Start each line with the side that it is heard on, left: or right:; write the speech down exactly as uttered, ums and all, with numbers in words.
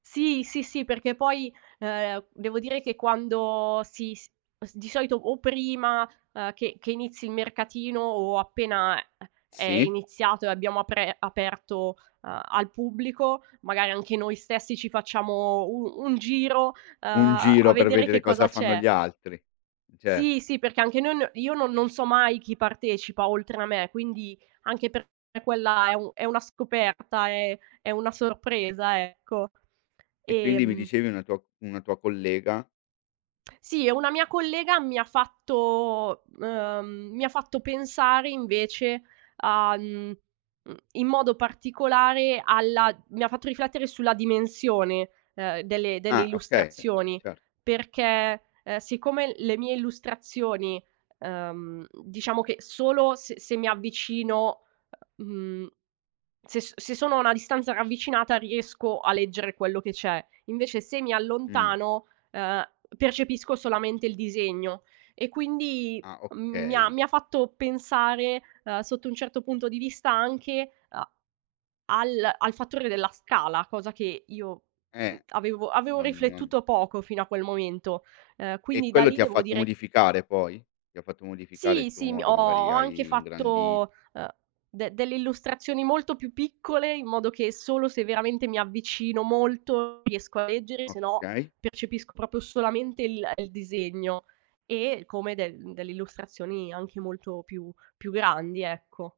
right: Sì, sì, sì, perché poi, ehm, devo dire che quando si s di solito o prima, uhm, che che inizi il mercatino o appena è è
left: Sì.
right: iniziato e abbiamo apre aperto, uhm, al pubblico, magari anche noi stessi ci facciamo un un giro, uhm,
left: Un
right: a
left: giro per
right: vedere che
left: vedere
right: cosa
left: cosa fanno
right: c'è.
left: gli altri. Ce
right: Sì, sì, perché anche noi n io non non so mai chi partecipa oltre a me, quindi anche per quella è u è una scoperta, è è una sorpresa, ecco.
left: E quindi mi
right: Ehm
left: dicevi una tua una tua collega?
right: Sì, e una mia collega mi ha fatto, ehm, mi ha fatto pensare invece a, mhmm, mhmm, in modo particolare alla mi ha fatto riflettere sulla dimensione, ehm, delle delle
left: Ah, okay.
right: illustrazioni
left: Cer
right: perché, ehm, siccome le mie illustrazioni, uhm, diciamo che solo s se mi avvicino, uhm, mhmm, se s se sono a una distanza ravvicinata riesco a leggere quello che c'è, invece se mi
left: Mh.
right: allontano, ehm, percepisco solamente il disegno e quindi,
left: Ah,
right: mhmm, mi ha
left: okay.
right: mi ha fatto pensare, uhm, sotto un certo punto di vista anche a al al fattore della scala, cosa che io, mhmm,
left: Eh,
right: avevo avevo
left: non non
right: riflettuto poco fino a quel momento. Uhm,
left: E
right: quindi da
left: quello ti
right: lì
left: ha
right: devo
left: fatto
right: dire
left: modificare poi? Ti ha fatto modificare il
right: Sì,
left: tuo
right: sì, mi ho
left: modo,
right: ho
left: magari
right: anche
left: hai ingrandit
right: fatto, uhm, de delle illustrazioni molto più piccole, in modo che solo se veramente mi avvicino molto riesco a leggere, se no
left: Okay.
right: percepisco propio solamente il il disegno e come de delle illustrazioni anche molto più più grandi, ecco.